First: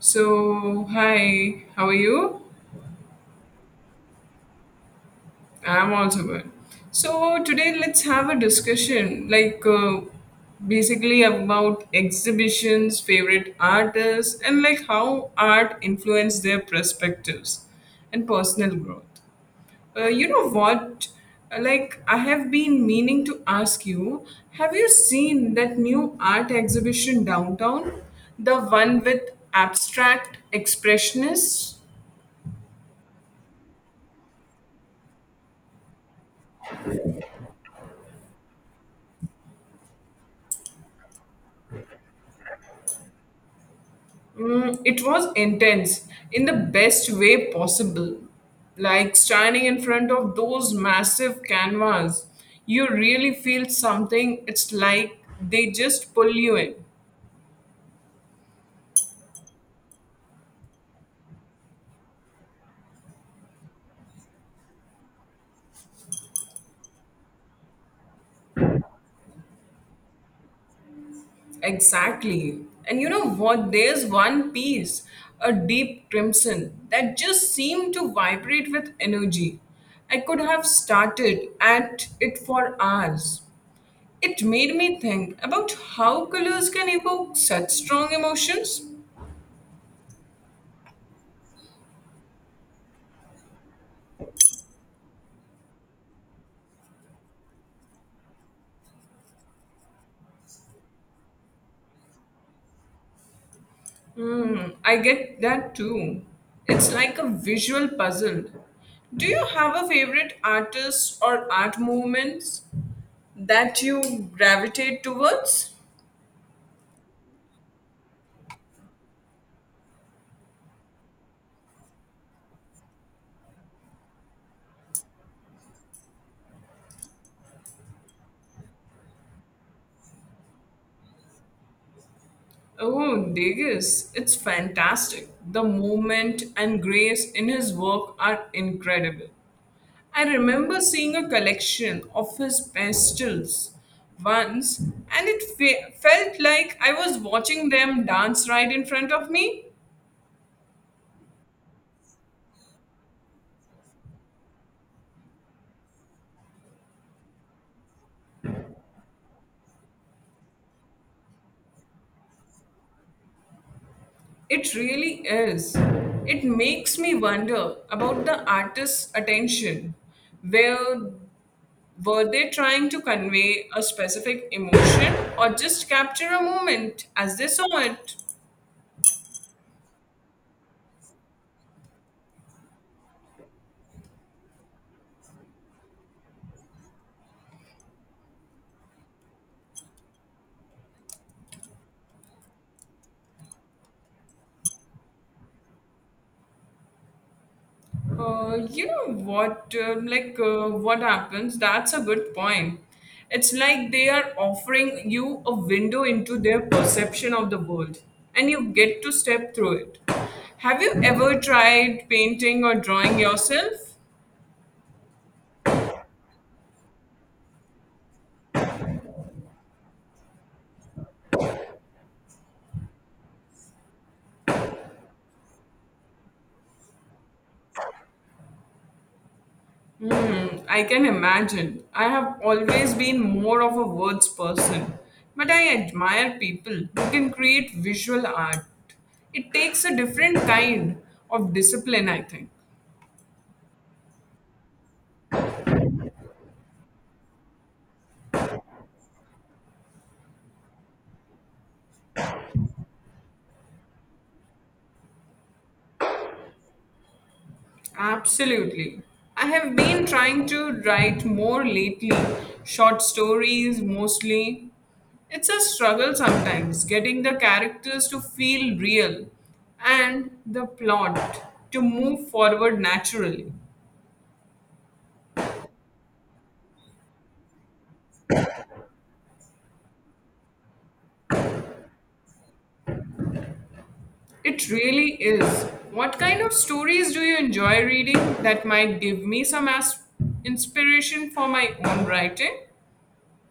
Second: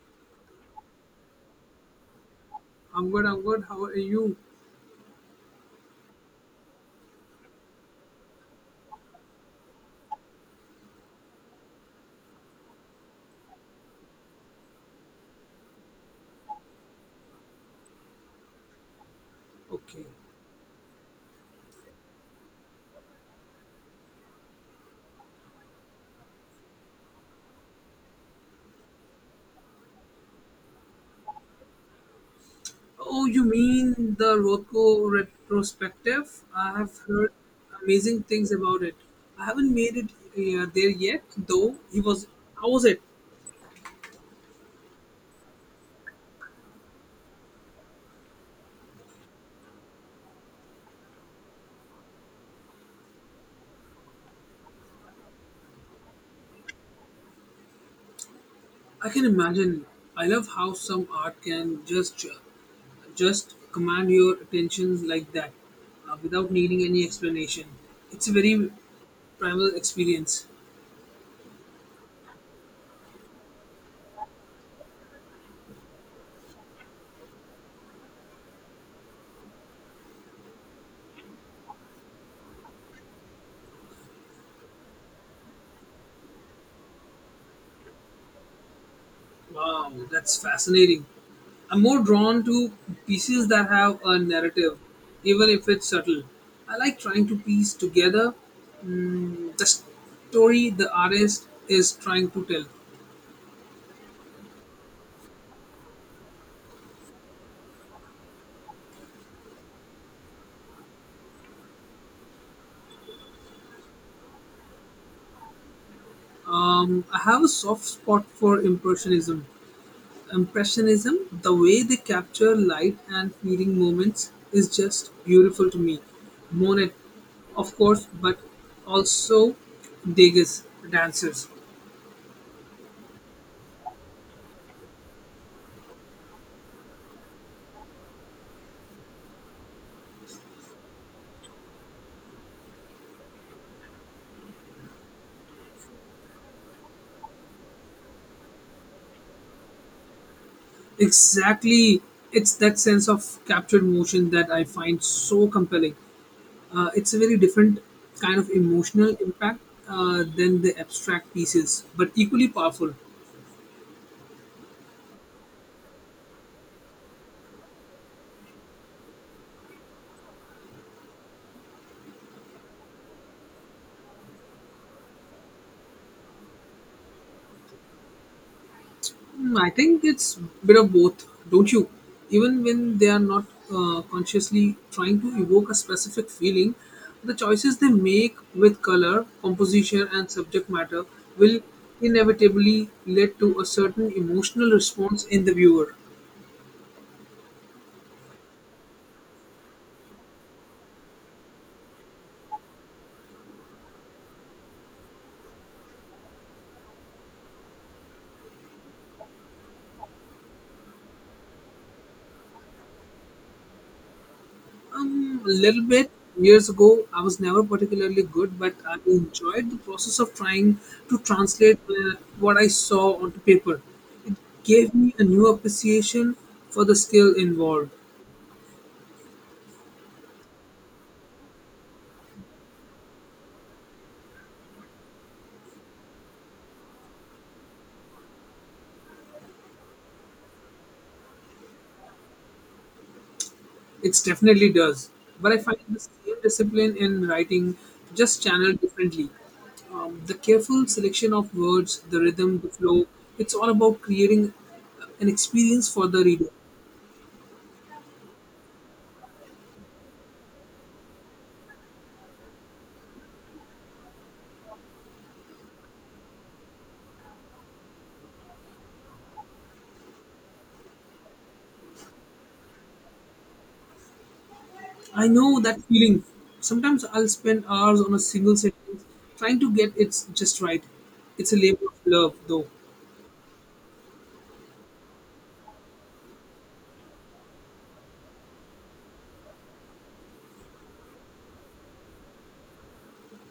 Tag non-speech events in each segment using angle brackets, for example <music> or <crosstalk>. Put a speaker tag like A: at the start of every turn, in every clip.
A: So, hi, how are you?
B: I'm good, I'm good. How are you?
A: I'm also good. So, today let's have a discussion basically about exhibitions, favorite artists, and like how art influenced their perspectives and personal growth.
B: Okay.
A: Uh, you know what? I have been meaning to ask you have you seen that new art exhibition downtown? The one with abstract expressionists?
B: Oh, you mean the Rothko retrospective? I have heard amazing things about it. I haven't made it there yet, though. He was, how was it?
A: It was intense in the best way possible. Like standing in front of those massive canvas, you really feel something. It's like they just pull you in.
B: I can imagine. I love how some art can just command your attention like that, without needing any explanation. It's a very primal experience.
A: Exactly. And you know what? There's one piece, a deep crimson, that just seemed to vibrate with energy. I could have started at it for hours. It made me think about how colors can evoke such strong emotions.
B: Wow, that's fascinating. I'm more drawn to pieces that have a narrative, even if it's subtle. I like trying to piece together the story the artist is trying to tell.
A: I get that too. It's like a visual puzzle. Do you have a favorite artist or art movements that you gravitate towards?
B: I have a soft spot for impressionism. Impressionism, the way they capture light and fleeting moments, is just beautiful to me. Monet, of course, but also Degas dancers.
A: Oh, Degas, it's fantastic. The movement and grace in his work are incredible. I remember seeing a collection of his pastels once, and it felt like I was watching them dance right in front of me.
B: Exactly. It's that sense of captured motion that I find so compelling. It's a very different kind of emotional impact than the abstract pieces, but equally powerful.
A: It really is. It makes me wonder about the artist's attention. Where were they trying to convey a specific emotion or just capture a moment as they saw it?
B: Hmm, I think it's a bit of both, don't you? Even when they are not consciously trying to evoke a specific feeling, the choices they make with color, composition, and subject matter will inevitably lead to a certain emotional response in the viewer.
A: You know what? Like what happens? That's a good point. It's like they are offering you a window into their perception of the world, and you get to step through it. Have you ever tried painting or drawing yourself?
B: A little bit years ago, I was never particularly good, but I enjoyed the process of trying to translate what I saw onto paper. It gave me a new appreciation for the skill involved.
A: I can imagine. I have always been more of a words person, but I admire people who can create visual art. It takes a different kind of discipline, I think.
B: It definitely does. But I find the same discipline in writing just channeled differently. The careful selection of words, the rhythm, the flow, it's all about creating an experience for the reader.
A: Absolutely. I have been trying to write more lately, short stories mostly. It's a struggle sometimes getting the characters to feel real and the plot to move forward naturally.
B: I know that feeling. Sometimes I'll spend hours on a single sentence trying to get it just right. It's a labor of love, though.
A: It really is. What kind of stories do you enjoy reading that might give me inspiration for my own writing?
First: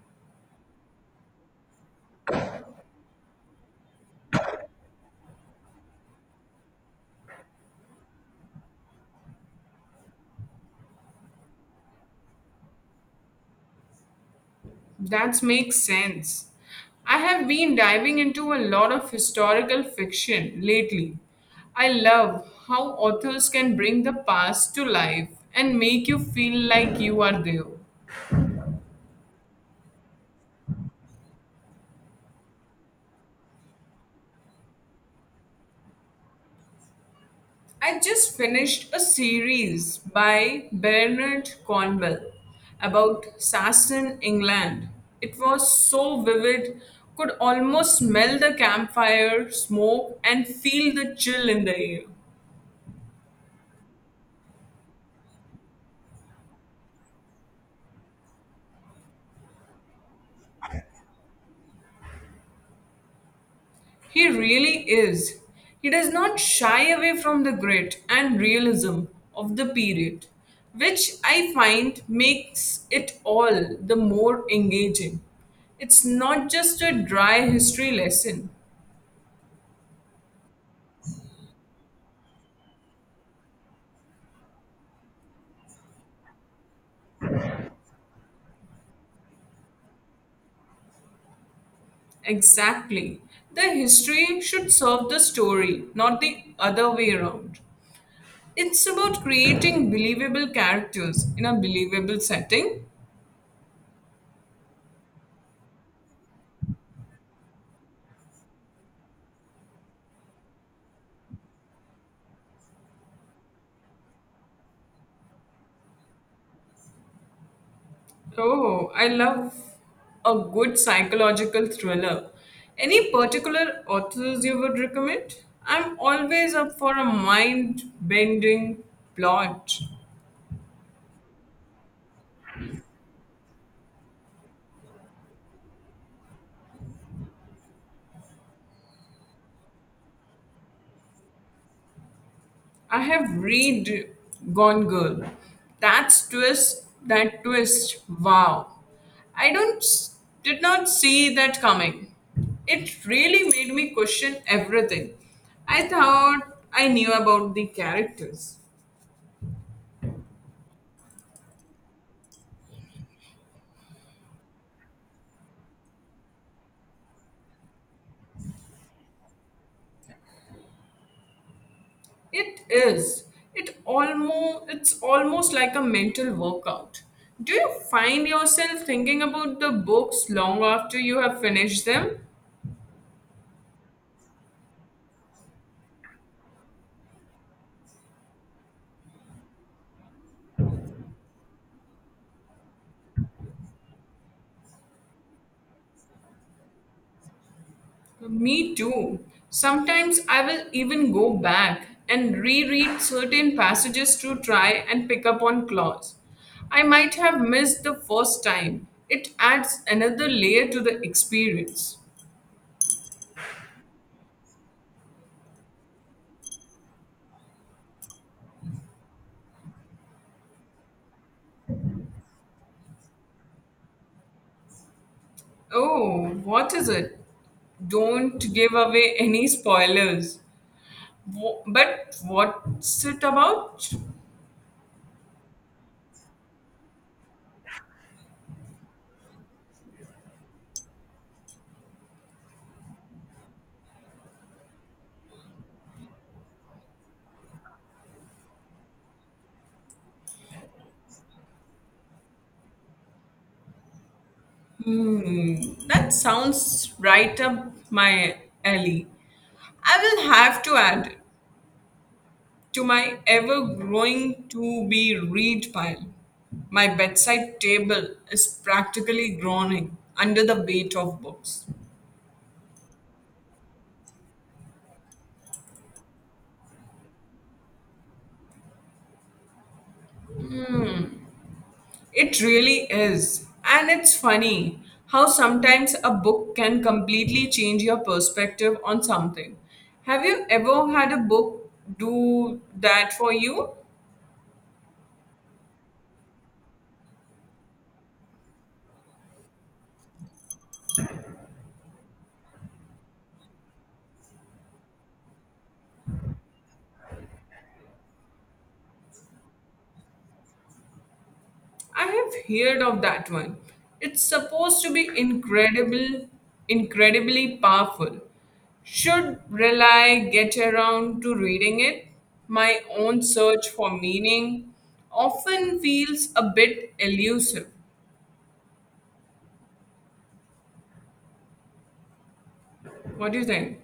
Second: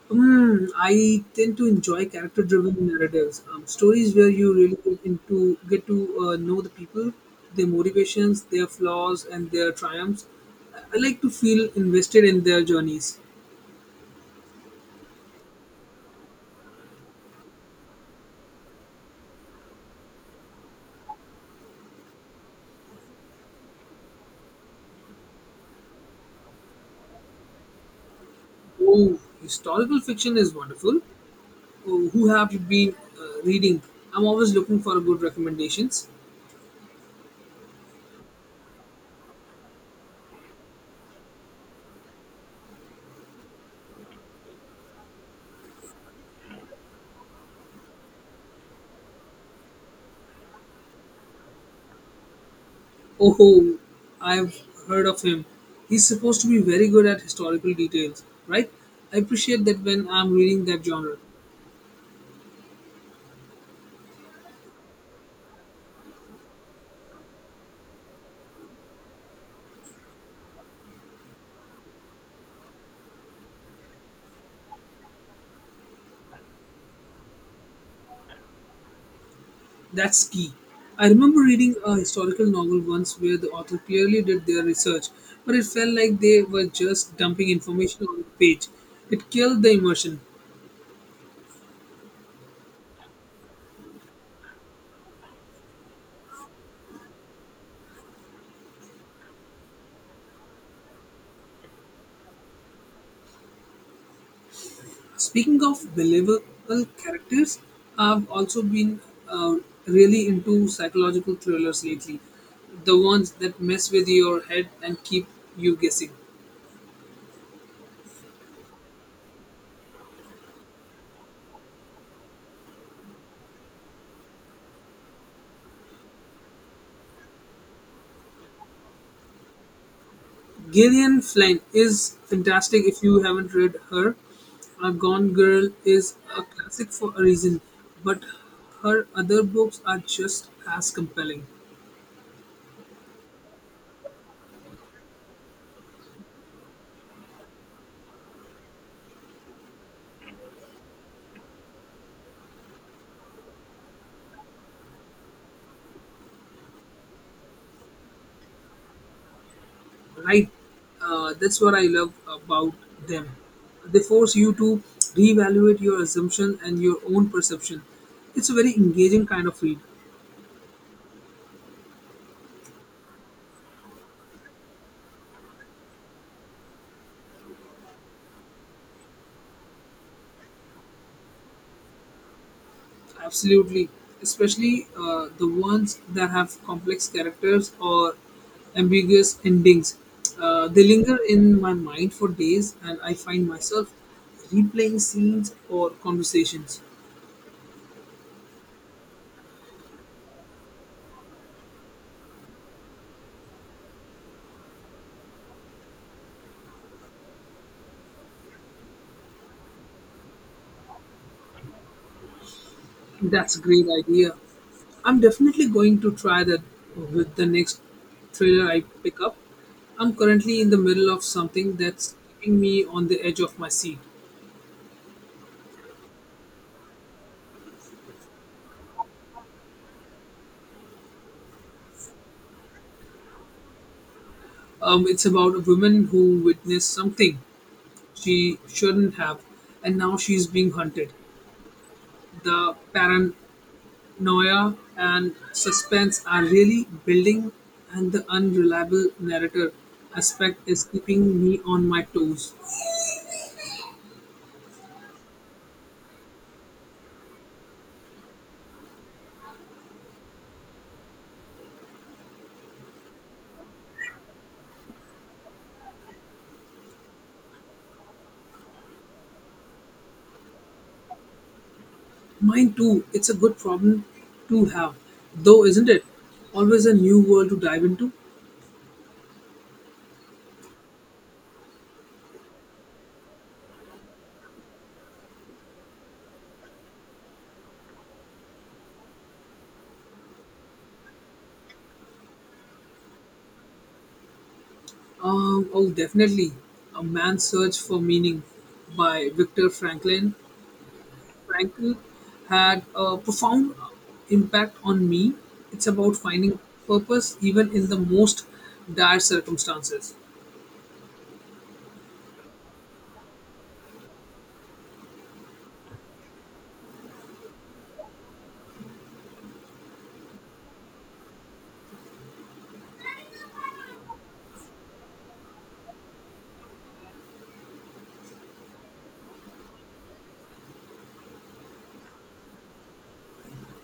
B: Mm, I tend to enjoy character-driven narratives, stories where you really get to know the people, their motivations, their flaws, and their triumphs. I like to feel invested in their journeys.
A: That makes sense. I have been diving into a lot of historical fiction lately. I love how authors can bring the past to life and make you feel like you are there.
B: Oh, historical fiction is wonderful. Oh, who have you been reading? I'm always looking for good recommendations.
A: I just finished a series by Bernard Cornwell about Saxon England. It was so vivid, could almost smell the campfire smoke and feel the chill in the air.
B: Oh, I've heard of him. He's supposed to be very good at historical details, right? I appreciate that when I'm reading that genre.
A: He really is. He does not shy away from the grit and realism of the period, which I find makes it all the more engaging. It's not just a dry history lesson.
B: That's key. I remember reading a historical novel once where the author clearly did their research, but it felt like they were just dumping information on the page. It killed the immersion.
A: Exactly. The history should serve the story, not the other way around. It's about creating believable characters in a believable setting.
B: Speaking of believable characters, I've also been uh, really into psychological thrillers lately, the ones that mess with your head and keep you guessing.
A: Oh, I love a good psychological thriller. Any particular authors you would recommend? I'm always up for a mind bending plot.
B: Gillian Flynn is fantastic if you haven't read her. A Gone Girl is a classic for a reason, but her other books are just as compelling.
A: I have read Gone Girl. That twist. Wow. I don't s- Did not see that coming. It really made me question everything. I thought I knew about the characters.
B: Right, that's what I love about them. They force you to reevaluate your assumption and your own perception. It's a very engaging kind of read.
A: It is. It's almost like a mental workout. Do you find yourself thinking about the books long after you have finished them?
B: Absolutely, especially the ones that have complex characters or ambiguous endings. They linger in my mind for days, and I find myself replaying scenes or conversations.
A: Me too. Sometimes I will even go back and reread certain passages to try and pick up on clause I might have missed the first time. It adds another layer to the experience.
B: That's a great idea. I'm definitely going to try that with the next thriller I pick up. I'm currently in the middle of something that's keeping me on the edge of my seat.
A: Oh, what is it? Don't give away any spoilers. But what's it about?
B: It's about a woman who witnessed something she shouldn't have, and now she's being hunted. The paranoia and suspense are really building, and the unreliable narrator aspect is keeping me on my toes.
A: Hmm, that sounds right up my alley. I will have to add it. To my ever growing to be read pile. My bedside table is practically groaning under the weight of books.
B: Mine too. It's a good problem to have, though, isn't it? Always a new world to dive into.
A: It really is. And it's funny how sometimes a book can completely change your perspective on something. Have you ever had a book do that for you?
B: Oh, definitely. A Man's Search for Meaning by Viktor Franklin. Frankl had a profound impact on me. It's about finding purpose even in the most dire circumstances.
A: I have heard of that one. It's supposed to be incredible, incredibly powerful. Should rely get around to reading it. My own search for meaning often feels a bit elusive. What do you think?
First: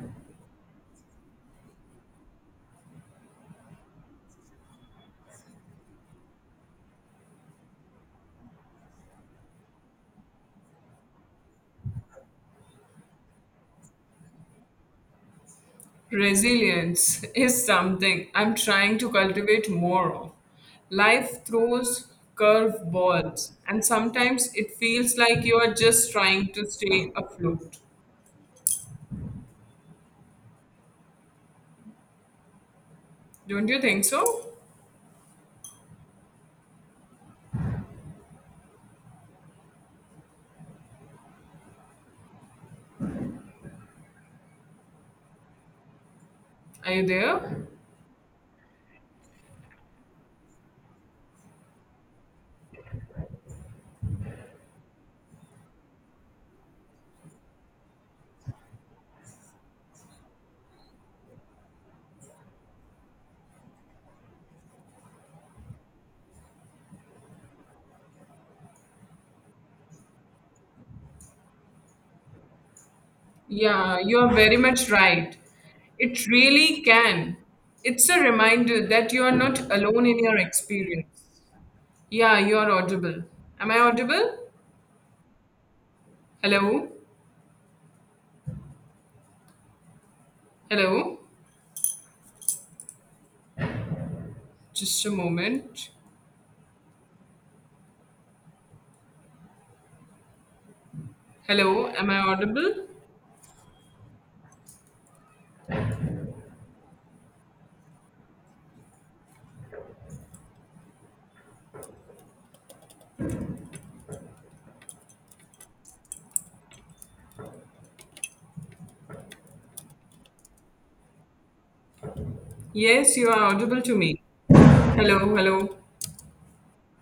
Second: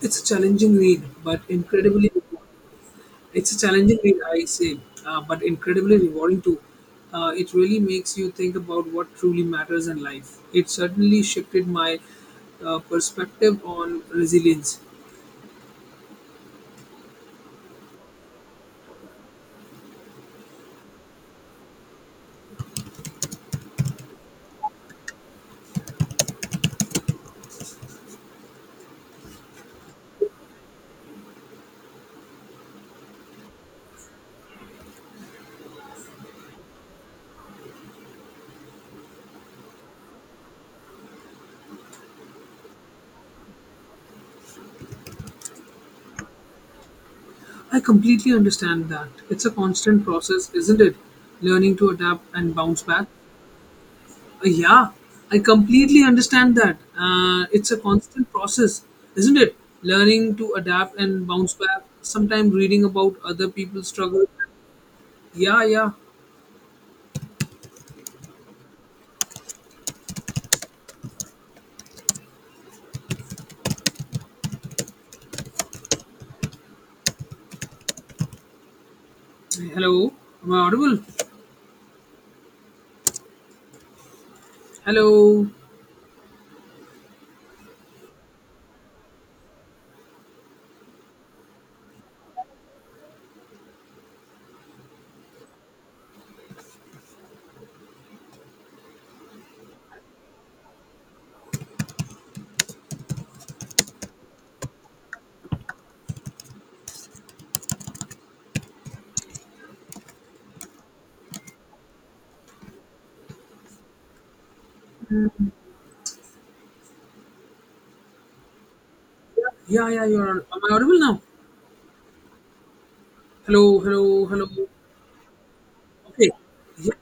B: It's a challenging read, but incredibly important. It's a challenging read, I say, but incredibly rewarding too. It really makes you think about what truly matters in life. It certainly shifted my perspective on resilience.
A: Resilience <laughs> is something I'm trying to cultivate more of. Life throws curveballs, and sometimes it feels like you are just trying to stay afloat. Don't you think so? Are you there?
B: I completely understand that. It's a constant process, isn't it? Learning to adapt and bounce back. Yeah, I completely understand that. It's a constant process, isn't it? Learning to adapt and bounce back. Sometimes reading about other people's struggles. Yeah, yeah.
A: Yeah, you are very much right. It really can. It's a reminder that you are not alone
B: Hello,
A: in your
B: am I audible?
A: experience. Yeah, you are audible. Am I audible?
B: Hello.
A: Hello? Hello? Just a moment. Hello? Am I audible?
B: Yeah, yeah, you're. Am I audible now?
A: Yes, you are
B: Hello,
A: audible to me.
B: hello, hello.
A: Hello? Hello?
B: Okay. Yeah,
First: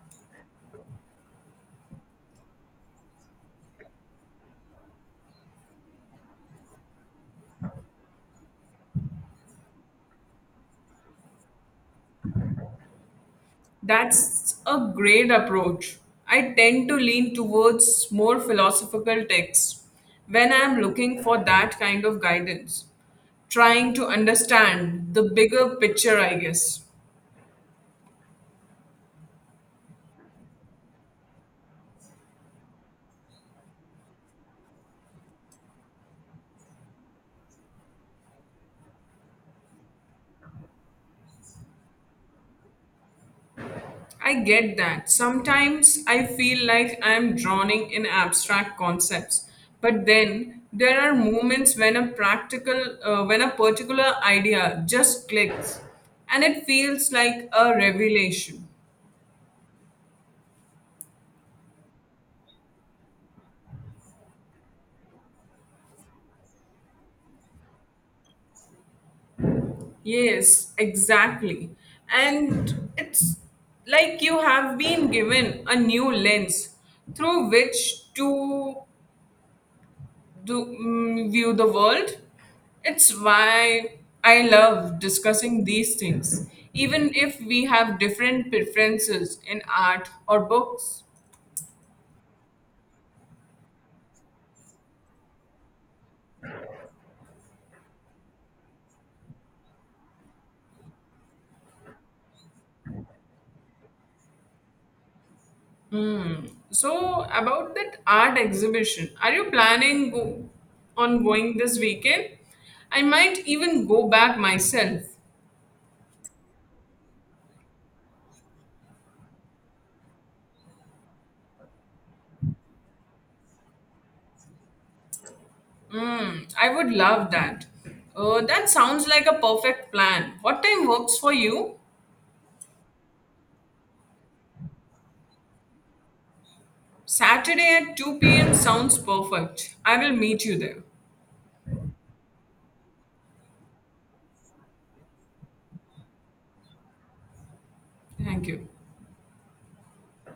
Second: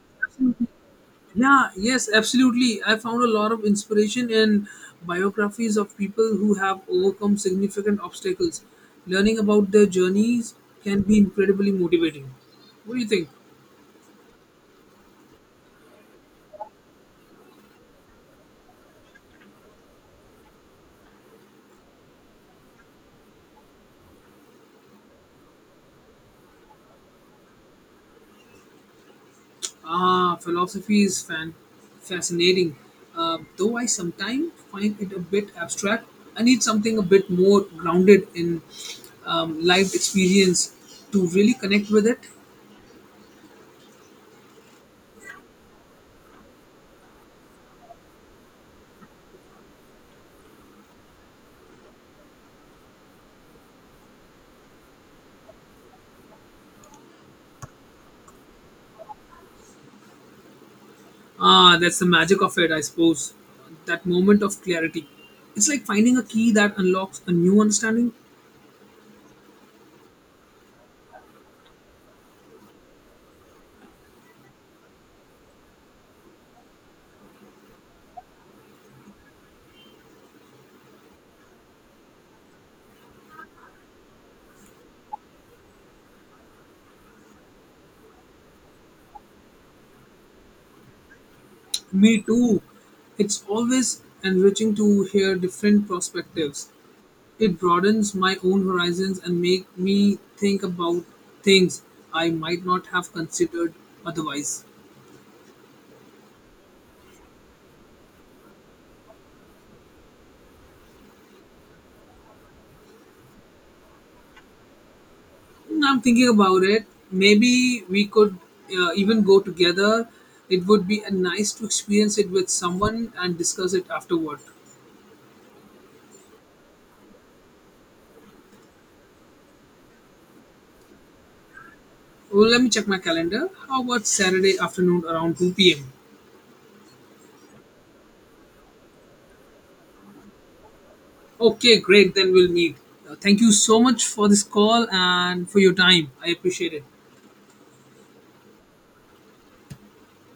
B: yeah, yes, absolutely. I found a lot of inspiration in biographies of people who have overcome significant obstacles. Learning about their journeys can be incredibly motivating. What do you think?
A: That's a great approach. I tend to lean towards more philosophical texts when I am looking for that kind of guidance, trying to understand the bigger picture, I guess.
B: Ah, fascinating, though I sometimes find it a bit abstract. I need something a bit more grounded in life experience to really connect with it.
A: I get that. Sometimes I feel like I am drowning in abstract concepts, but then there are moments when a practical, when a particular idea just clicks and it feels like a revelation.
B: Ah, that's the magic of it, I suppose. That moment of clarity. It's like finding a key that unlocks a new understanding.
A: Yes, exactly. And it's like you have been given a new lens through which to view the world. It's why I love discussing these things, even if we have different preferences in art or books.
B: Me too. It's always enriching to hear different perspectives. It broadens my own horizons and make me think about things I might not have considered otherwise.
A: So, about that art exhibition, are you planning on going this weekend? I might even go back myself.
B: Mm, I'm thinking about it. Maybe we could even go together. It would be nice to experience it with someone and discuss it afterward.
A: I would love that. That sounds like a perfect plan. What time works for you?
B: Well, let me check my calendar. How about Saturday afternoon around 2 p.m.?
A: Saturday at 2 p.m. sounds perfect. I will meet you there.
B: Okay, great. Then we'll meet. Thank you so much for this call and for your time. I appreciate it.
A: Thank you.